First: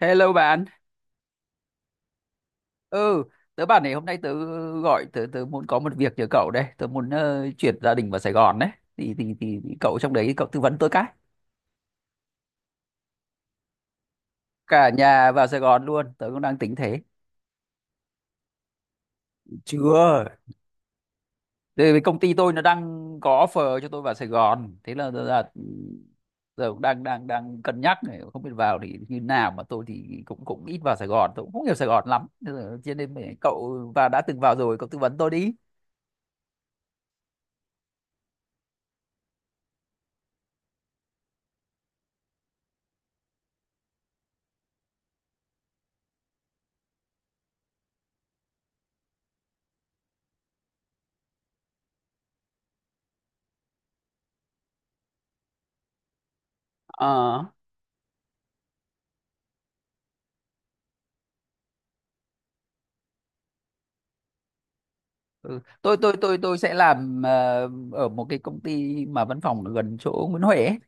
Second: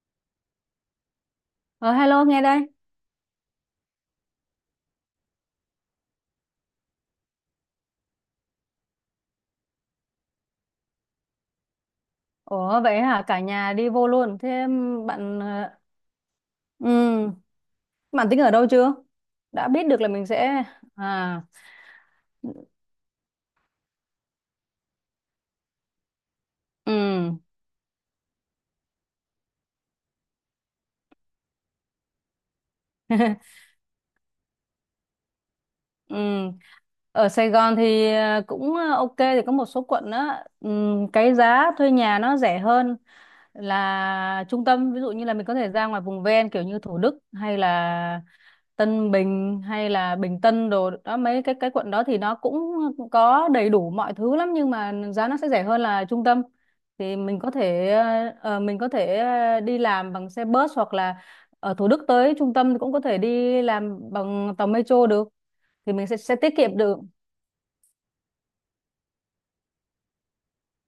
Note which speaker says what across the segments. Speaker 1: Hello bạn.
Speaker 2: Ờ, Hello nghe đây.
Speaker 1: Ừ, tớ bảo này, hôm nay tớ gọi, tớ tớ muốn có một việc nhờ cậu đây. Tớ muốn chuyển gia đình vào Sài Gòn đấy. Thì cậu trong đấy cậu tư vấn tớ cái.
Speaker 2: Ủa vậy hả? Cả nhà đi vô luôn. Thế
Speaker 1: Cả nhà
Speaker 2: bạn
Speaker 1: vào Sài
Speaker 2: ờ,
Speaker 1: Gòn luôn, tớ cũng đang tính thế.
Speaker 2: ừ, bạn tính ở đâu chưa? Đã biết được là
Speaker 1: Chưa.
Speaker 2: mình sẽ à
Speaker 1: Thì công ty tôi nó đang có offer cho tôi vào Sài Gòn. Thế là giờ là Giờ cũng đang đang
Speaker 2: ừ.
Speaker 1: đang cân nhắc này, không biết vào thì như nào, mà tôi thì cũng cũng ít vào Sài Gòn, tôi cũng không hiểu Sài Gòn lắm. Thế là- Cho nên mẹ- Cậu và đã từng vào rồi, cậu tư vấn tôi đi.
Speaker 2: Ừ. Ở Sài Gòn thì ok thì có một số quận đó, ừ, cái giá thuê nhà nó rẻ hơn là trung tâm. Ví dụ như là mình có thể ra ngoài vùng ven kiểu như Thủ Đức hay là Tân Bình hay là Bình Tân đồ đó, mấy cái quận đó thì nó cũng có đầy đủ mọi thứ lắm nhưng mà giá nó sẽ rẻ hơn là trung tâm. Thì mình
Speaker 1: Ờ.
Speaker 2: có thể mình có thể đi làm bằng xe bus hoặc là ở Thủ Đức tới trung tâm thì cũng có thể đi làm bằng tàu metro được.
Speaker 1: Ừ.
Speaker 2: Thì
Speaker 1: Tôi
Speaker 2: mình
Speaker 1: tôi
Speaker 2: sẽ
Speaker 1: tôi
Speaker 2: tiết
Speaker 1: tôi sẽ
Speaker 2: kiệm được.
Speaker 1: làm ở một cái công ty mà văn phòng ở gần chỗ Nguyễn Huệ ấy.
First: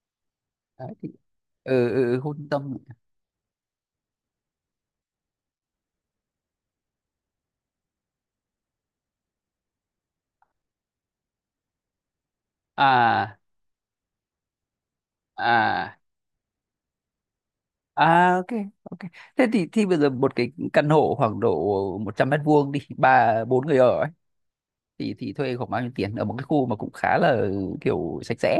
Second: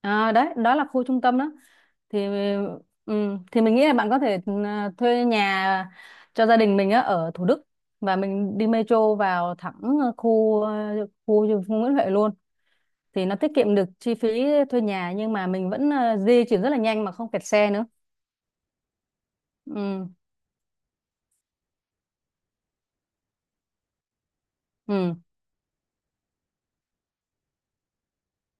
Speaker 2: À, đấy đó là
Speaker 1: Đấy,
Speaker 2: khu
Speaker 1: thì,
Speaker 2: trung tâm đó. Thì
Speaker 1: khu trung tâm.
Speaker 2: ừ, thì mình nghĩ là bạn có thể, ừ, thuê nhà cho gia đình mình á ở Thủ Đức và mình đi metro vào thẳng khu khu Nguyễn Huệ luôn. Thì nó
Speaker 1: À,
Speaker 2: tiết kiệm được chi phí thuê nhà nhưng mà mình vẫn
Speaker 1: à,
Speaker 2: di chuyển rất là nhanh mà không kẹt xe nữa.
Speaker 1: à, ok. Ok, thế thì bây
Speaker 2: Ừ,
Speaker 1: giờ một cái căn hộ khoảng độ 100 mét vuông, đi ba bốn người ở ấy, thì
Speaker 2: ừ,
Speaker 1: thì thuê khoảng bao nhiêu tiền, ở một cái khu mà cũng khá là kiểu sạch sẽ?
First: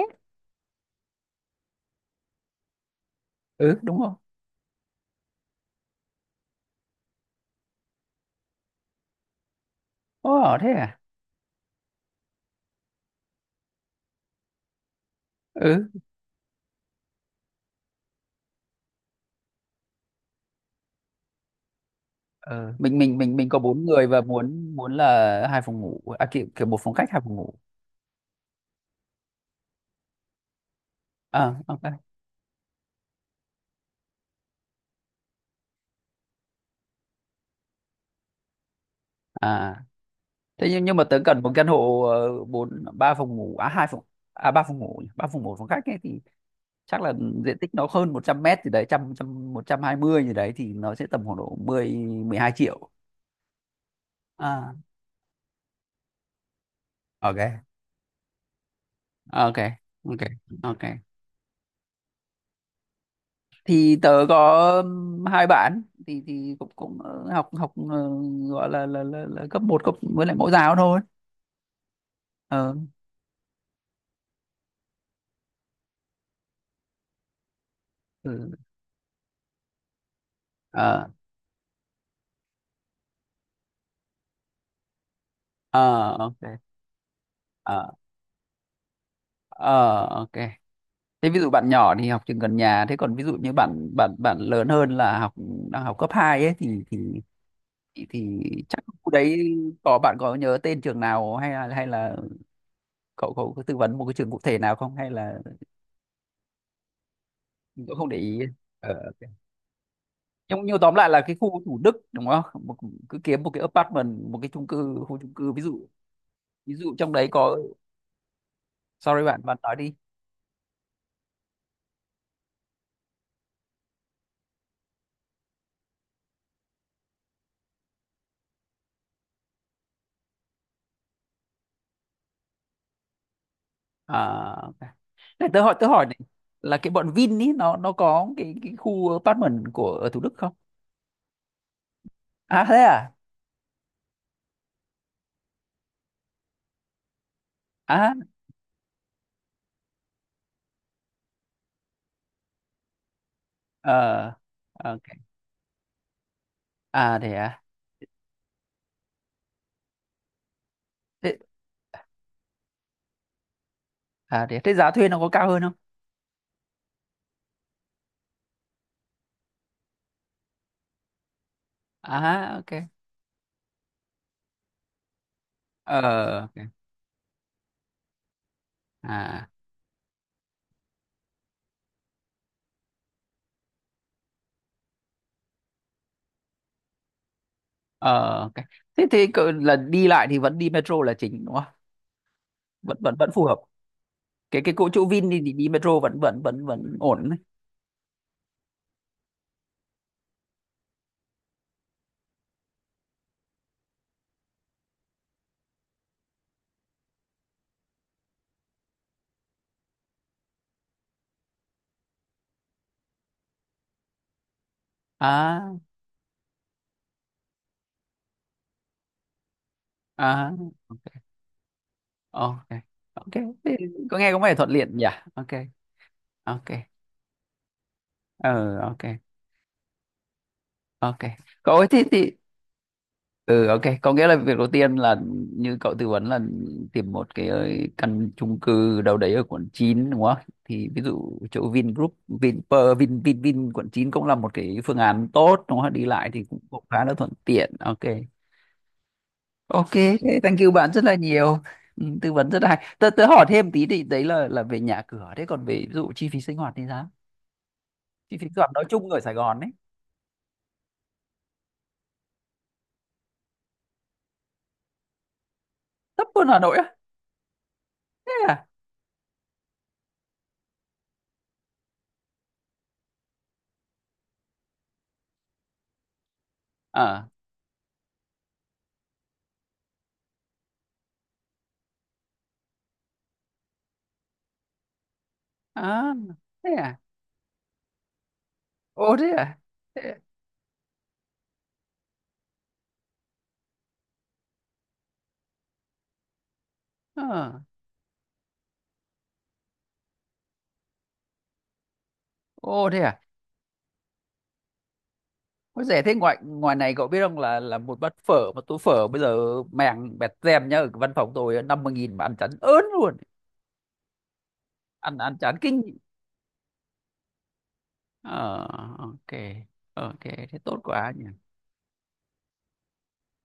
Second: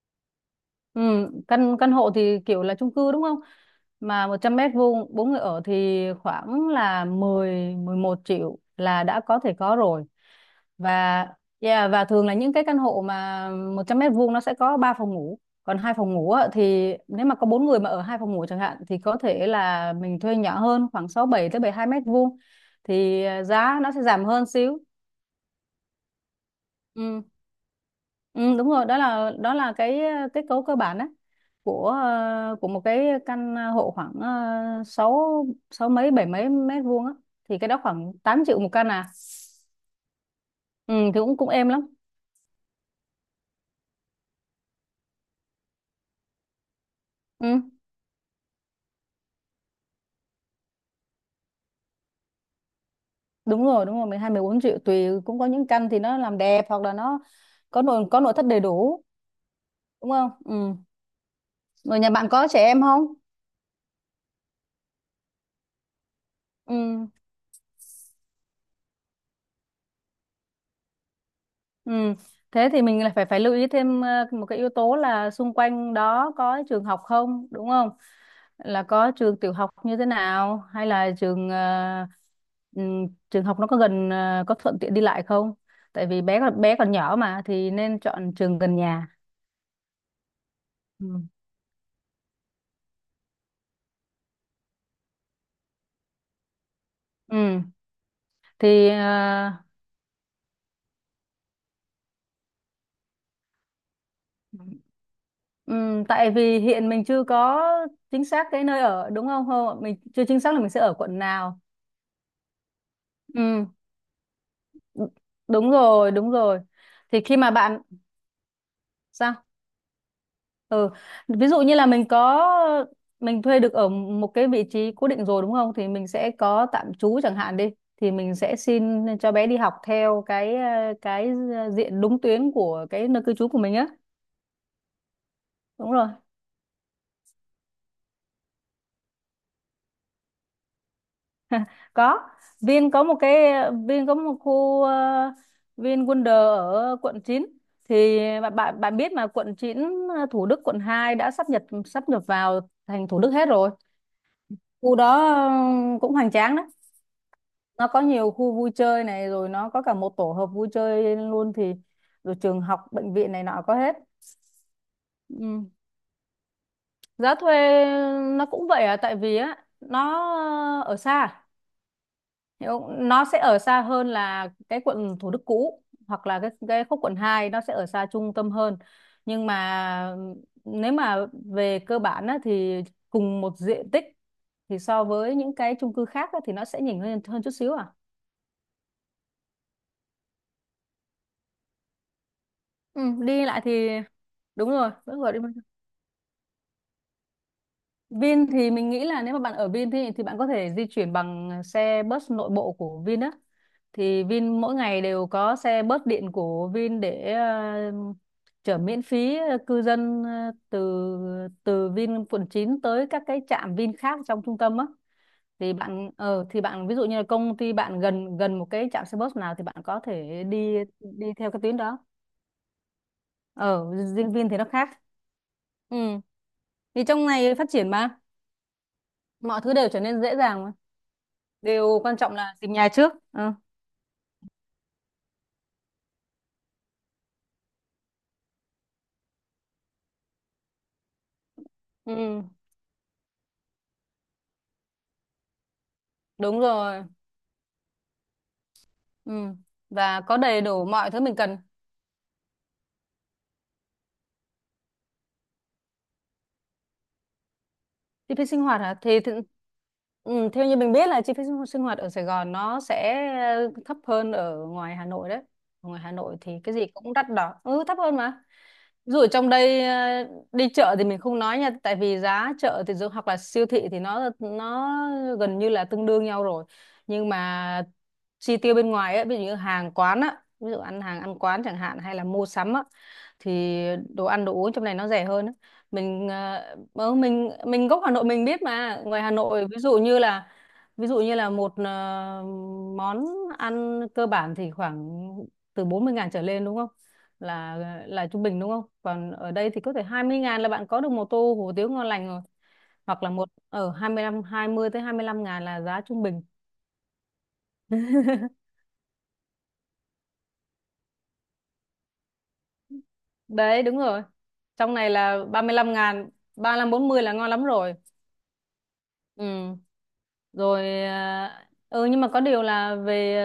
Speaker 2: ừ. căn căn hộ thì kiểu là chung cư đúng không?
Speaker 1: Ừ, đúng không.
Speaker 2: Mà 100 m² bốn người ở thì khoảng là mười mười một triệu là đã có thể có rồi.
Speaker 1: Ồ thế à?
Speaker 2: Và yeah, và thường là những cái căn hộ mà 100 m² nó sẽ có 3 phòng ngủ. Còn
Speaker 1: Ừ.
Speaker 2: hai phòng ngủ á, thì nếu mà có bốn người mà ở hai phòng ngủ chẳng hạn thì có thể là mình thuê nhỏ hơn khoảng 67 tới 72 m².
Speaker 1: ờ, mình mình
Speaker 2: Thì
Speaker 1: mình
Speaker 2: à,
Speaker 1: mình có
Speaker 2: giá
Speaker 1: bốn
Speaker 2: nó sẽ
Speaker 1: người và
Speaker 2: giảm hơn
Speaker 1: muốn
Speaker 2: xíu.
Speaker 1: muốn là hai phòng ngủ à, kiểu, kiểu một phòng khách hai
Speaker 2: Ừ.
Speaker 1: phòng ngủ.
Speaker 2: Ừ, đúng rồi, đó là cái kết cấu cơ bản á
Speaker 1: À ok.
Speaker 2: của của một cái căn hộ khoảng sáu sáu mấy bảy mấy mét vuông á thì cái đó khoảng 8 triệu một căn. À
Speaker 1: À thế
Speaker 2: ừ,
Speaker 1: nhưng mà tớ
Speaker 2: thì cũng
Speaker 1: cần
Speaker 2: cũng
Speaker 1: một căn
Speaker 2: êm lắm.
Speaker 1: hộ ờ, bốn ba phòng ngủ, à hai phòng à ba phòng ngủ nhỉ, ba phòng ngủ phòng khách ấy thì chắc là diện
Speaker 2: Ừ,
Speaker 1: tích nó hơn 100 mét, thì đấy trăm trăm một trăm hai mươi gì đấy, thì nó sẽ tầm khoảng độ mười mười hai triệu.
Speaker 2: đúng rồi đúng rồi, mười hai, mười bốn
Speaker 1: À
Speaker 2: triệu tùy. Cũng có những căn thì nó làm đẹp hoặc là nó
Speaker 1: ok.
Speaker 2: có nội thất đầy đủ
Speaker 1: Ok.
Speaker 2: đúng
Speaker 1: Ok.
Speaker 2: không? Ừ.
Speaker 1: Ok.
Speaker 2: Rồi nhà bạn có trẻ em không?
Speaker 1: Thì tớ có hai bạn, thì cũng cũng
Speaker 2: Ừ.
Speaker 1: học học gọi là là cấp một, cấp với lại mẫu giáo thôi.
Speaker 2: Ừ. Thế
Speaker 1: Ờ.
Speaker 2: thì mình lại phải phải lưu ý thêm một cái yếu tố là xung quanh đó có trường học không, đúng không?
Speaker 1: Ừ.
Speaker 2: Là có trường tiểu học như thế nào hay
Speaker 1: Ờ.
Speaker 2: là trường trường học nó có gần có thuận tiện đi lại không? Tại
Speaker 1: Ờ
Speaker 2: vì
Speaker 1: ok.
Speaker 2: bé còn nhỏ mà thì
Speaker 1: Ờ.
Speaker 2: nên chọn trường gần nhà.
Speaker 1: Ờ ok.
Speaker 2: Ừ.
Speaker 1: Thế ví dụ bạn nhỏ thì học trường gần nhà, thế còn ví dụ như bạn bạn bạn lớn hơn là đang học cấp 2 ấy, thì thì
Speaker 2: Ừ.
Speaker 1: thì, thì chắc
Speaker 2: Thì
Speaker 1: khu đấy có, bạn có nhớ tên trường nào, hay là cậu cậu có tư vấn một cái trường cụ thể nào không, hay là
Speaker 2: tại vì hiện mình chưa có
Speaker 1: cậu không để
Speaker 2: chính
Speaker 1: ý?
Speaker 2: xác cái nơi
Speaker 1: Ờ,
Speaker 2: ở đúng
Speaker 1: ok.
Speaker 2: không? Không, mình chưa chính xác
Speaker 1: nhưng
Speaker 2: là mình
Speaker 1: nhưng
Speaker 2: sẽ
Speaker 1: tóm
Speaker 2: ở
Speaker 1: lại
Speaker 2: quận
Speaker 1: là cái
Speaker 2: nào.
Speaker 1: khu Thủ Đức đúng không? Một, cứ kiếm một cái
Speaker 2: Ừ.
Speaker 1: apartment, một cái chung cư,
Speaker 2: đ-
Speaker 1: khu chung cư, ví
Speaker 2: Đúng
Speaker 1: dụ
Speaker 2: rồi, đúng rồi.
Speaker 1: trong
Speaker 2: Thì
Speaker 1: đấy
Speaker 2: khi mà
Speaker 1: có,
Speaker 2: bạn
Speaker 1: sorry bạn
Speaker 2: sao,
Speaker 1: bạn nói đi.
Speaker 2: ừ, ví dụ như là mình thuê được ở một cái vị trí cố định rồi đúng không thì mình sẽ có tạm trú chẳng hạn đi, thì mình sẽ xin cho bé đi học theo cái cái diện đúng tuyến của cái nơi cư trú của mình á.
Speaker 1: À, ok. Này, tớ
Speaker 2: Đúng
Speaker 1: hỏi
Speaker 2: rồi,
Speaker 1: này, là cái bọn Vin ý, nó có cái khu apartment của ở Thủ Đức không?
Speaker 2: có.
Speaker 1: À thế
Speaker 2: Vin có
Speaker 1: à.
Speaker 2: một cái Vin có một khu Vin Wonder ở quận chín.
Speaker 1: À.
Speaker 2: Thì bạn bạn bạn biết mà, quận chín, Thủ Đức quận 2 đã sắp nhập vào thành Thủ Đức hết rồi.
Speaker 1: Ờ
Speaker 2: Khu
Speaker 1: ok.
Speaker 2: đó cũng hoành tráng đó.
Speaker 1: À thế à.
Speaker 2: Nó có nhiều khu vui chơi này, rồi nó có cả một tổ hợp vui chơi
Speaker 1: thế,
Speaker 2: luôn. Thì rồi trường học bệnh viện này nọ có hết.
Speaker 1: Thế giá thuê nó có cao hơn
Speaker 2: Ừ.
Speaker 1: không?
Speaker 2: Giá thuê nó cũng vậy à, tại vì á nó ở xa
Speaker 1: À
Speaker 2: hiểu
Speaker 1: ok.
Speaker 2: không? Nó sẽ ở xa hơn là cái quận Thủ Đức cũ
Speaker 1: Ờ
Speaker 2: hoặc là cái
Speaker 1: ok.
Speaker 2: cái khúc quận hai, nó sẽ ở xa trung tâm hơn. Nhưng
Speaker 1: À.
Speaker 2: mà nếu mà về cơ bản á, thì cùng một diện tích thì so với những cái chung cư khác á, thì nó sẽ nhỉnh hơn hơn chút xíu à.
Speaker 1: Ờ ok. Thế thế cỡ là đi lại thì vẫn đi metro là chính đúng không, vẫn
Speaker 2: Ừ,
Speaker 1: vẫn vẫn phù
Speaker 2: đi
Speaker 1: hợp.
Speaker 2: lại thì
Speaker 1: Cái
Speaker 2: đúng
Speaker 1: cỗ
Speaker 2: rồi
Speaker 1: chỗ
Speaker 2: vẫn
Speaker 1: Vin
Speaker 2: gọi đi.
Speaker 1: đi, đi metro vẫn vẫn vẫn vẫn ổn đấy.
Speaker 2: Vin thì mình nghĩ là nếu mà bạn ở Vin thì bạn có thể di chuyển bằng xe bus nội bộ của Vin á. Thì Vin mỗi ngày đều có xe bus điện của Vin để chở miễn phí cư dân từ từ Vin quận 9 tới các cái trạm Vin khác trong trung tâm á. Thì
Speaker 1: À.
Speaker 2: bạn ờ thì bạn ví dụ như là công ty bạn gần gần một cái trạm xe bus nào thì bạn có thể
Speaker 1: À
Speaker 2: đi đi theo cái tuyến đó.
Speaker 1: ok. Ok thế,
Speaker 2: Ở
Speaker 1: có nghe
Speaker 2: riêng
Speaker 1: có
Speaker 2: Vin
Speaker 1: vẻ
Speaker 2: thì nó
Speaker 1: thuận tiện
Speaker 2: khác.
Speaker 1: nhỉ. Ok.
Speaker 2: Ừ.
Speaker 1: Ok.
Speaker 2: Thì trong này phát triển mà,
Speaker 1: Ờ ok.
Speaker 2: mọi thứ đều trở nên dễ dàng mà.
Speaker 1: Ok. Cậu ơi
Speaker 2: Điều
Speaker 1: thế
Speaker 2: quan trọng
Speaker 1: thì,
Speaker 2: là tìm nhà trước. Ừ.
Speaker 1: ừ ok, có nghĩa là việc đầu tiên là như cậu tư vấn là tìm một cái căn chung cư đâu đấy ở quận 9 đúng không, thì ví dụ chỗ Vingroup,
Speaker 2: Ừ.
Speaker 1: Vinpearl, Vin Vin Vin quận 9 cũng là một cái phương án tốt đúng không, đi lại thì
Speaker 2: Đúng
Speaker 1: cũng khá
Speaker 2: rồi.
Speaker 1: là thuận tiện. Ok.
Speaker 2: Ừ.
Speaker 1: Ok
Speaker 2: Và có
Speaker 1: thế, thank
Speaker 2: đầy
Speaker 1: you
Speaker 2: đủ
Speaker 1: bạn rất
Speaker 2: mọi
Speaker 1: là
Speaker 2: thứ mình cần.
Speaker 1: nhiều. Ừ, tư vấn rất là hay. Tớ hỏi thêm tí, thì đấy là về nhà cửa, thế còn về ví dụ chi phí sinh hoạt thì sao?
Speaker 2: Chi
Speaker 1: Chi
Speaker 2: phí
Speaker 1: phí sinh
Speaker 2: sinh
Speaker 1: hoạt
Speaker 2: hoạt
Speaker 1: nói
Speaker 2: hả?
Speaker 1: chung ở
Speaker 2: Thì
Speaker 1: Sài Gòn ấy.
Speaker 2: ừ, theo như mình biết là chi phí sinh sinh hoạt ở Sài Gòn nó sẽ thấp hơn ở ngoài Hà Nội đấy. Ở ngoài Hà
Speaker 1: Thấp
Speaker 2: Nội
Speaker 1: hơn Hà
Speaker 2: thì cái
Speaker 1: Nội
Speaker 2: gì
Speaker 1: á?
Speaker 2: cũng đắt đỏ, ừ, thấp hơn
Speaker 1: Thế
Speaker 2: mà.
Speaker 1: à?
Speaker 2: Ví dụ ở trong đây đi chợ thì mình không nói nha, tại vì giá chợ thì hoặc là siêu thị thì nó gần như là tương đương nhau rồi.
Speaker 1: À,
Speaker 2: Nhưng mà chi tiêu bên ngoài ấy, ví dụ như hàng quán á, ví dụ ăn hàng ăn quán chẳng hạn hay là mua sắm á, thì đồ ăn đồ uống trong này nó rẻ hơn á.
Speaker 1: à
Speaker 2: Mình
Speaker 1: thế à.
Speaker 2: mình gốc Hà Nội mình biết mà,
Speaker 1: Ồ
Speaker 2: ngoài
Speaker 1: thế
Speaker 2: Hà
Speaker 1: à.
Speaker 2: Nội ví dụ
Speaker 1: Thế à?
Speaker 2: như là ví dụ như là một ờ, món ăn cơ bản thì khoảng từ 40.000 trở lên đúng không?
Speaker 1: Ờ.
Speaker 2: là là trung bình đúng không? Còn ở đây thì có thể 20.000 là bạn có được một tô hủ tiếu ngon lành rồi.
Speaker 1: Ồ thế à?
Speaker 2: Hoặc là một ở hai mươi lăm, hai mươi tới 25 ngàn là
Speaker 1: Có
Speaker 2: giá
Speaker 1: rẻ thế.
Speaker 2: trung
Speaker 1: Ngoài
Speaker 2: bình.
Speaker 1: ngoài này cậu biết không, là một bát phở, một tô phở bây giờ màng bẹt tem nhá, ở cái văn phòng tôi 50 nghìn mà ăn chán ớn luôn.
Speaker 2: Đấy đúng rồi. Trong này
Speaker 1: Ăn Ăn
Speaker 2: là
Speaker 1: chán
Speaker 2: ba mươi
Speaker 1: kinh.
Speaker 2: lăm ngàn, 35, 40 là ngon lắm rồi.
Speaker 1: Ờ ok.
Speaker 2: Ừ.
Speaker 1: Ờ, ok thế tốt
Speaker 2: Rồi
Speaker 1: quá nhỉ.
Speaker 2: à, ừ, nhưng mà có điều là về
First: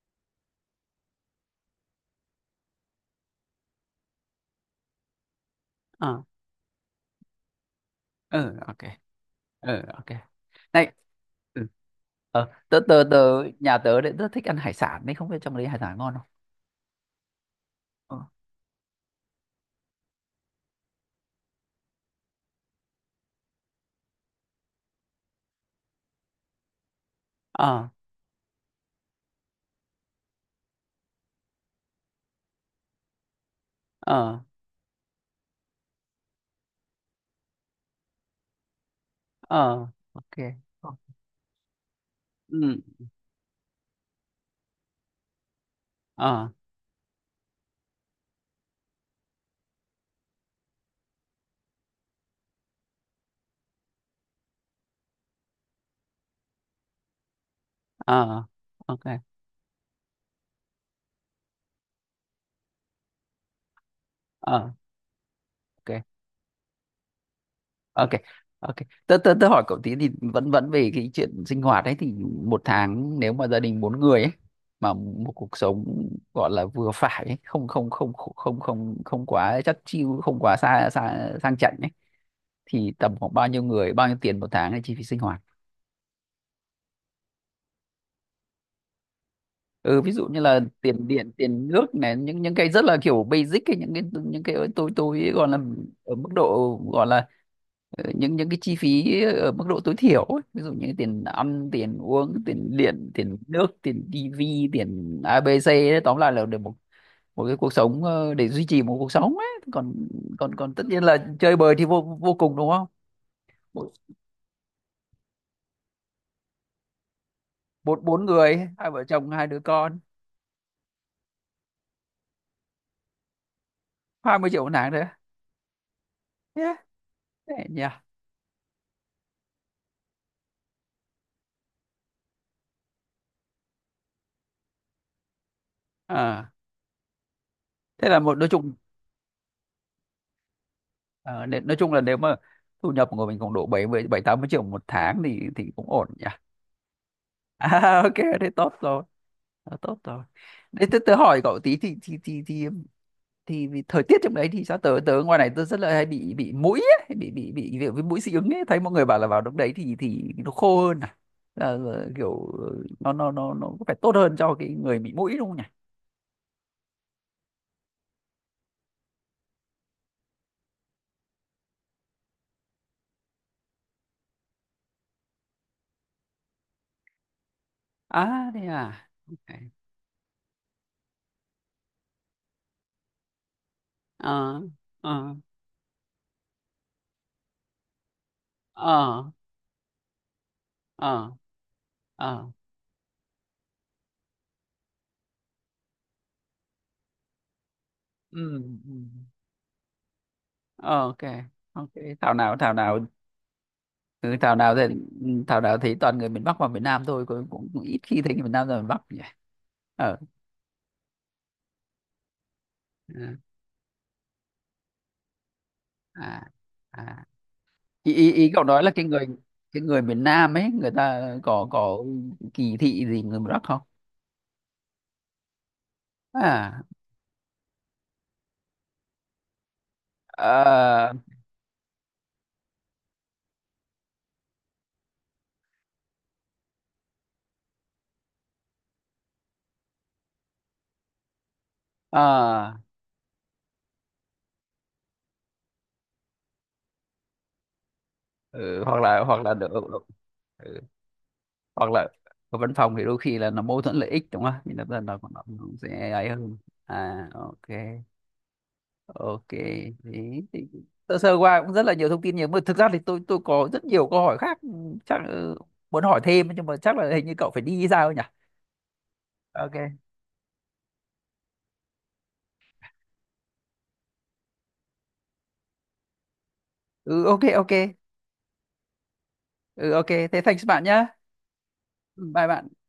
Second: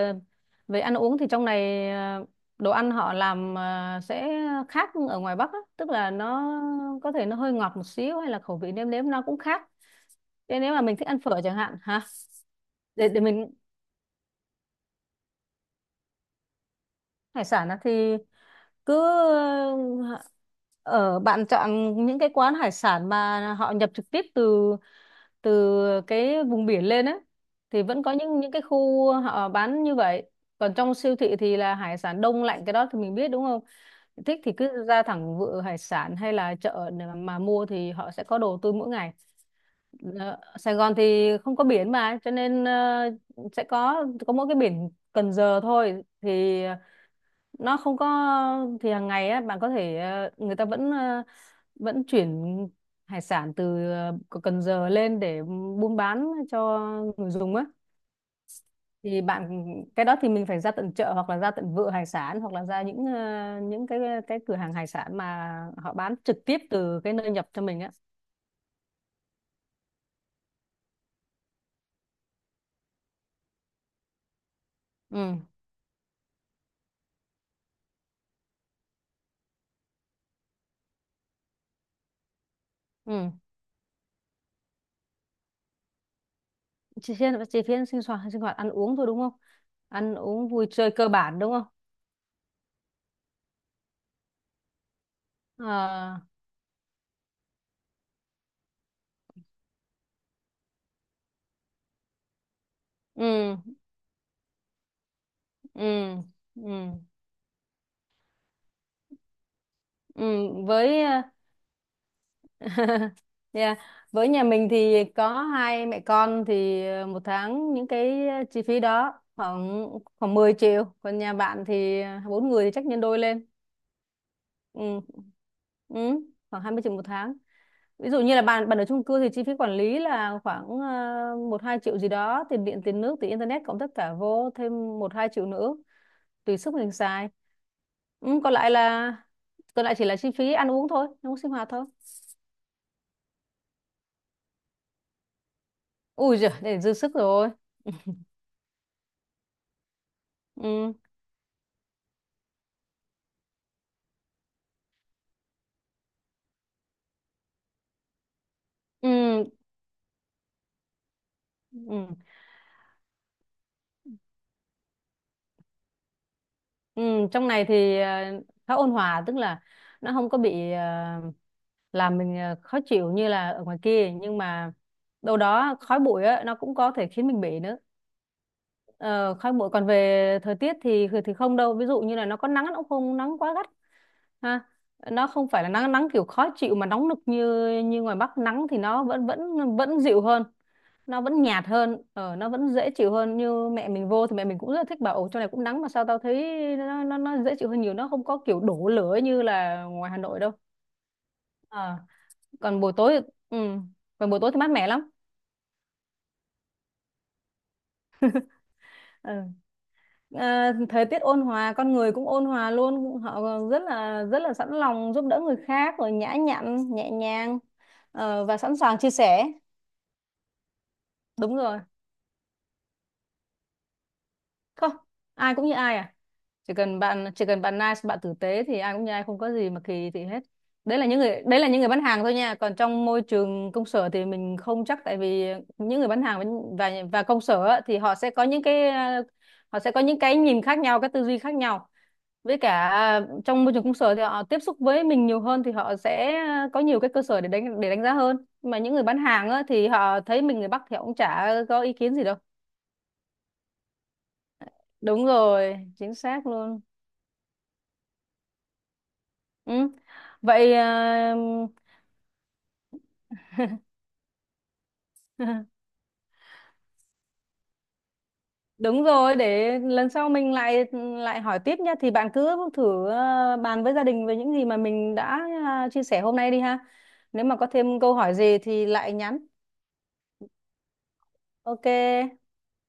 Speaker 2: về ăn uống thì trong này à, đồ ăn họ làm à, sẽ khác ở ngoài Bắc á. Tức là
Speaker 1: Ờ.
Speaker 2: nó có thể nó hơi ngọt một xíu hay là
Speaker 1: Ừ
Speaker 2: khẩu vị
Speaker 1: ok.
Speaker 2: nêm nếm nó cũng khác.
Speaker 1: Ừ ok.
Speaker 2: Thế nếu mà
Speaker 1: Này.
Speaker 2: mình thích ăn phở chẳng
Speaker 1: Ừ.
Speaker 2: hạn hả.
Speaker 1: Ờ tớ tớ
Speaker 2: để,
Speaker 1: tớ,
Speaker 2: để mình.
Speaker 1: nhà tớ đấy rất thích ăn hải sản đấy, không biết trong đấy hải sản ngon không?
Speaker 2: Hải sản á thì
Speaker 1: Ờ.
Speaker 2: cứ ờ, ở bạn chọn những cái quán hải sản mà họ nhập trực tiếp từ từ cái vùng biển lên ấy thì
Speaker 1: Ờ.
Speaker 2: vẫn có những cái khu họ bán như vậy. Còn trong siêu thị thì là hải sản đông lạnh, cái đó thì mình biết đúng không?
Speaker 1: Ờ.
Speaker 2: Thích thì cứ ra thẳng vựa hải sản hay là chợ để mà mua thì họ sẽ có đồ tươi mỗi ngày.
Speaker 1: Ờ, ok.
Speaker 2: Ờ, Sài Gòn thì không có biển mà, cho
Speaker 1: Ừ.
Speaker 2: nên sẽ có mỗi cái biển Cần Giờ thôi.
Speaker 1: Ờ.
Speaker 2: Thì nó không có, thì hàng ngày á bạn có thể người ta vẫn vẫn chuyển hải sản từ Cần Giờ lên để buôn bán cho người dùng á.
Speaker 1: Ờ ok.
Speaker 2: Thì bạn cái đó thì mình phải ra tận chợ hoặc là ra tận vựa hải sản hoặc là ra những những cái cửa
Speaker 1: Ờ
Speaker 2: hàng hải sản mà họ
Speaker 1: ok.
Speaker 2: bán trực tiếp từ cái nơi nhập cho mình á.
Speaker 1: Ok. Ok. tớ tớ Tớ hỏi cậu tí, thì vẫn vẫn về cái chuyện sinh hoạt ấy, thì một tháng nếu mà gia đình bốn người ấy, mà một
Speaker 2: Ừ.
Speaker 1: cuộc sống gọi là vừa phải ấy, không không không không không không quá chắc chiu, không quá xa xa sang chảnh ấy, thì tầm
Speaker 2: Ừ.
Speaker 1: khoảng bao nhiêu tiền một tháng là chi phí sinh hoạt?
Speaker 2: Chỉ phiên sinh hoạt ăn uống thôi đúng không?
Speaker 1: Ừ, ví
Speaker 2: Ăn
Speaker 1: dụ như
Speaker 2: uống
Speaker 1: là
Speaker 2: vui chơi
Speaker 1: tiền
Speaker 2: cơ
Speaker 1: điện,
Speaker 2: bản đúng không?
Speaker 1: tiền nước này, những cái rất là kiểu basic ấy, những cái, tôi gọi là ở
Speaker 2: Ờ,
Speaker 1: mức độ gọi là, Ờ, những cái chi phí ở mức độ tối thiểu ấy. Ví dụ như tiền ăn, tiền uống, tiền điện, tiền
Speaker 2: ừ
Speaker 1: nước, tiền tivi, tiền
Speaker 2: ừ
Speaker 1: ABC ấy. Tóm lại là để một
Speaker 2: ừ.
Speaker 1: một cái cuộc sống để duy trì một cuộc sống ấy, còn
Speaker 2: Ừ,
Speaker 1: còn còn tất
Speaker 2: với
Speaker 1: nhiên là chơi bời thì vô vô cùng đúng không.
Speaker 2: Yeah.
Speaker 1: Bốn
Speaker 2: Với nhà mình thì có hai mẹ con thì một tháng những
Speaker 1: bốn Bốn
Speaker 2: cái chi
Speaker 1: người,
Speaker 2: phí
Speaker 1: hai vợ
Speaker 2: đó
Speaker 1: chồng hai đứa
Speaker 2: khoảng
Speaker 1: con.
Speaker 2: khoảng 10 triệu. Còn nhà bạn thì bốn người thì chắc nhân đôi lên.
Speaker 1: Hai mươi triệu một
Speaker 2: Ừ.
Speaker 1: tháng đấy.
Speaker 2: Ừ. Khoảng
Speaker 1: Yeah.
Speaker 2: 20 triệu một tháng.
Speaker 1: Thế nhỉ.
Speaker 2: Ví dụ như là bạn bạn ở chung cư thì chi phí quản lý là khoảng 1 2 triệu gì đó, tiền điện, tiền nước, tiền internet cộng tất cả vô, thêm một 2 triệu nữa
Speaker 1: À,
Speaker 2: tùy sức mình xài.
Speaker 1: thế là một,
Speaker 2: Ừ.
Speaker 1: nói chung,
Speaker 2: Còn lại chỉ là chi phí ăn uống thôi, ăn uống
Speaker 1: ờ,
Speaker 2: sinh hoạt
Speaker 1: nói
Speaker 2: thôi.
Speaker 1: chung là nếu mà thu nhập của mình khoảng độ bảy bảy tám mươi triệu một tháng thì cũng ổn nhỉ.
Speaker 2: Ui giời, để dư sức rồi.
Speaker 1: À, ok. Thế tốt rồi. Đó, tốt rồi. Đấy,
Speaker 2: Ừ.
Speaker 1: tớ hỏi cậu tí, thì vì thời tiết trong đấy thì sao? Tớ tớ ngoài này tớ rất là hay bị mũi ấy, hay bị kiểu với mũi dị ứng ấy, thấy mọi người bảo là vào
Speaker 2: Ừ.
Speaker 1: lúc đấy thì nó khô hơn à. Là
Speaker 2: Ừ.
Speaker 1: kiểu nó có phải tốt hơn cho cái người bị mũi đúng không nhỉ?
Speaker 2: Ừ. Trong này thì khá ôn hòa, tức là nó không có bị làm mình khó chịu như là ở ngoài kia, nhưng mà đâu đó khói bụi á nó cũng có thể khiến mình bị nữa.
Speaker 1: À thế à.
Speaker 2: Ờ, khói
Speaker 1: Ok.
Speaker 2: bụi, còn về thời tiết thì không đâu, ví dụ như là nó có nắng nó cũng không nắng quá gắt
Speaker 1: Ờ.
Speaker 2: ha. Nó
Speaker 1: Ờ.
Speaker 2: không phải là nắng nắng kiểu khó chịu mà nóng nực như như ngoài Bắc, nắng thì nó
Speaker 1: Ờ.
Speaker 2: vẫn vẫn vẫn dịu hơn. Nó
Speaker 1: Ờ.
Speaker 2: vẫn nhạt hơn, nó
Speaker 1: Ờ.
Speaker 2: vẫn dễ chịu hơn. Như mẹ mình vô thì mẹ mình cũng rất là thích, bảo ồ chỗ này cũng nắng mà sao tao thấy nó dễ chịu hơn nhiều, nó không
Speaker 1: Ừ,
Speaker 2: có kiểu đổ
Speaker 1: ừ.
Speaker 2: lửa như là ngoài Hà Nội đâu.
Speaker 1: Ờ, ok. Ok,
Speaker 2: Ờ,
Speaker 1: thảo
Speaker 2: còn buổi
Speaker 1: nào.
Speaker 2: tối ừ, còn
Speaker 1: Ừ,
Speaker 2: buổi tối thì mát mẻ lắm.
Speaker 1: thảo nào thấy toàn người miền Bắc và miền Nam thôi, cũng ít khi thấy người miền Nam ra miền Bắc nhỉ.
Speaker 2: Ừ.
Speaker 1: Ờ.
Speaker 2: Ờ, thời tiết ôn hòa con người cũng ôn hòa luôn,
Speaker 1: Ừ.
Speaker 2: họ rất là sẵn lòng giúp đỡ người khác, rồi nhã
Speaker 1: À,
Speaker 2: nhặn nhẹ
Speaker 1: à.
Speaker 2: nhàng,
Speaker 1: Ý
Speaker 2: và
Speaker 1: cậu
Speaker 2: sẵn
Speaker 1: nói là
Speaker 2: sàng chia sẻ
Speaker 1: cái người miền Nam ấy, người ta
Speaker 2: đúng
Speaker 1: có
Speaker 2: rồi.
Speaker 1: kỳ thị gì người miền Bắc không?
Speaker 2: Không, ai cũng như ai à. Chỉ
Speaker 1: À.
Speaker 2: cần bạn chỉ cần bạn nice bạn tử tế thì ai cũng như ai, không có gì mà kỳ thị hết. Đấy là
Speaker 1: Ờ.
Speaker 2: những người, đấy là những người bán hàng thôi nha. Còn trong môi trường công sở thì mình không chắc, tại vì những người bán hàng và và công sở á, thì họ sẽ có những cái họ sẽ có những cái nhìn khác nhau, cái tư duy khác nhau.
Speaker 1: Ờ.
Speaker 2: Với cả trong môi trường công sở thì họ tiếp xúc với mình nhiều hơn thì họ sẽ có nhiều cái cơ sở để đánh giá hơn. Mà
Speaker 1: Ừ,
Speaker 2: những người bán
Speaker 1: hoặc
Speaker 2: hàng
Speaker 1: là
Speaker 2: á,
Speaker 1: được
Speaker 2: thì họ thấy mình người
Speaker 1: ừ,
Speaker 2: Bắc thì họ cũng chả có
Speaker 1: hoặc
Speaker 2: ý
Speaker 1: là
Speaker 2: kiến gì đâu.
Speaker 1: ở văn phòng thì đôi khi là nó mâu thuẫn lợi ích đúng không, thì
Speaker 2: Đúng
Speaker 1: nó
Speaker 2: rồi,
Speaker 1: sẽ
Speaker 2: chính
Speaker 1: ấy
Speaker 2: xác
Speaker 1: hơn.
Speaker 2: luôn.
Speaker 1: À ok. Ok.
Speaker 2: Ừ.
Speaker 1: Đấy thì
Speaker 2: Vậy
Speaker 1: sơ sơ
Speaker 2: à,
Speaker 1: qua cũng rất là nhiều thông tin nhiều, mà thực ra thì tôi có rất nhiều câu hỏi khác, ừ, chắc, ừ, muốn hỏi thêm, nhưng mà chắc là hình như cậu phải đi sao nhỉ?
Speaker 2: đúng rồi, để
Speaker 1: Ok.
Speaker 2: lần sau mình lại lại hỏi tiếp nhá. Thì bạn cứ thử à, bàn với gia đình về những gì mà mình đã à, chia sẻ hôm nay đi ha.
Speaker 1: Ừ ok
Speaker 2: Nếu mà có
Speaker 1: ok.
Speaker 2: thêm câu hỏi gì thì lại nhắn.
Speaker 1: Ừ ok, thế thanks bạn nhá. Ừ,
Speaker 2: Ok.
Speaker 1: bye bạn.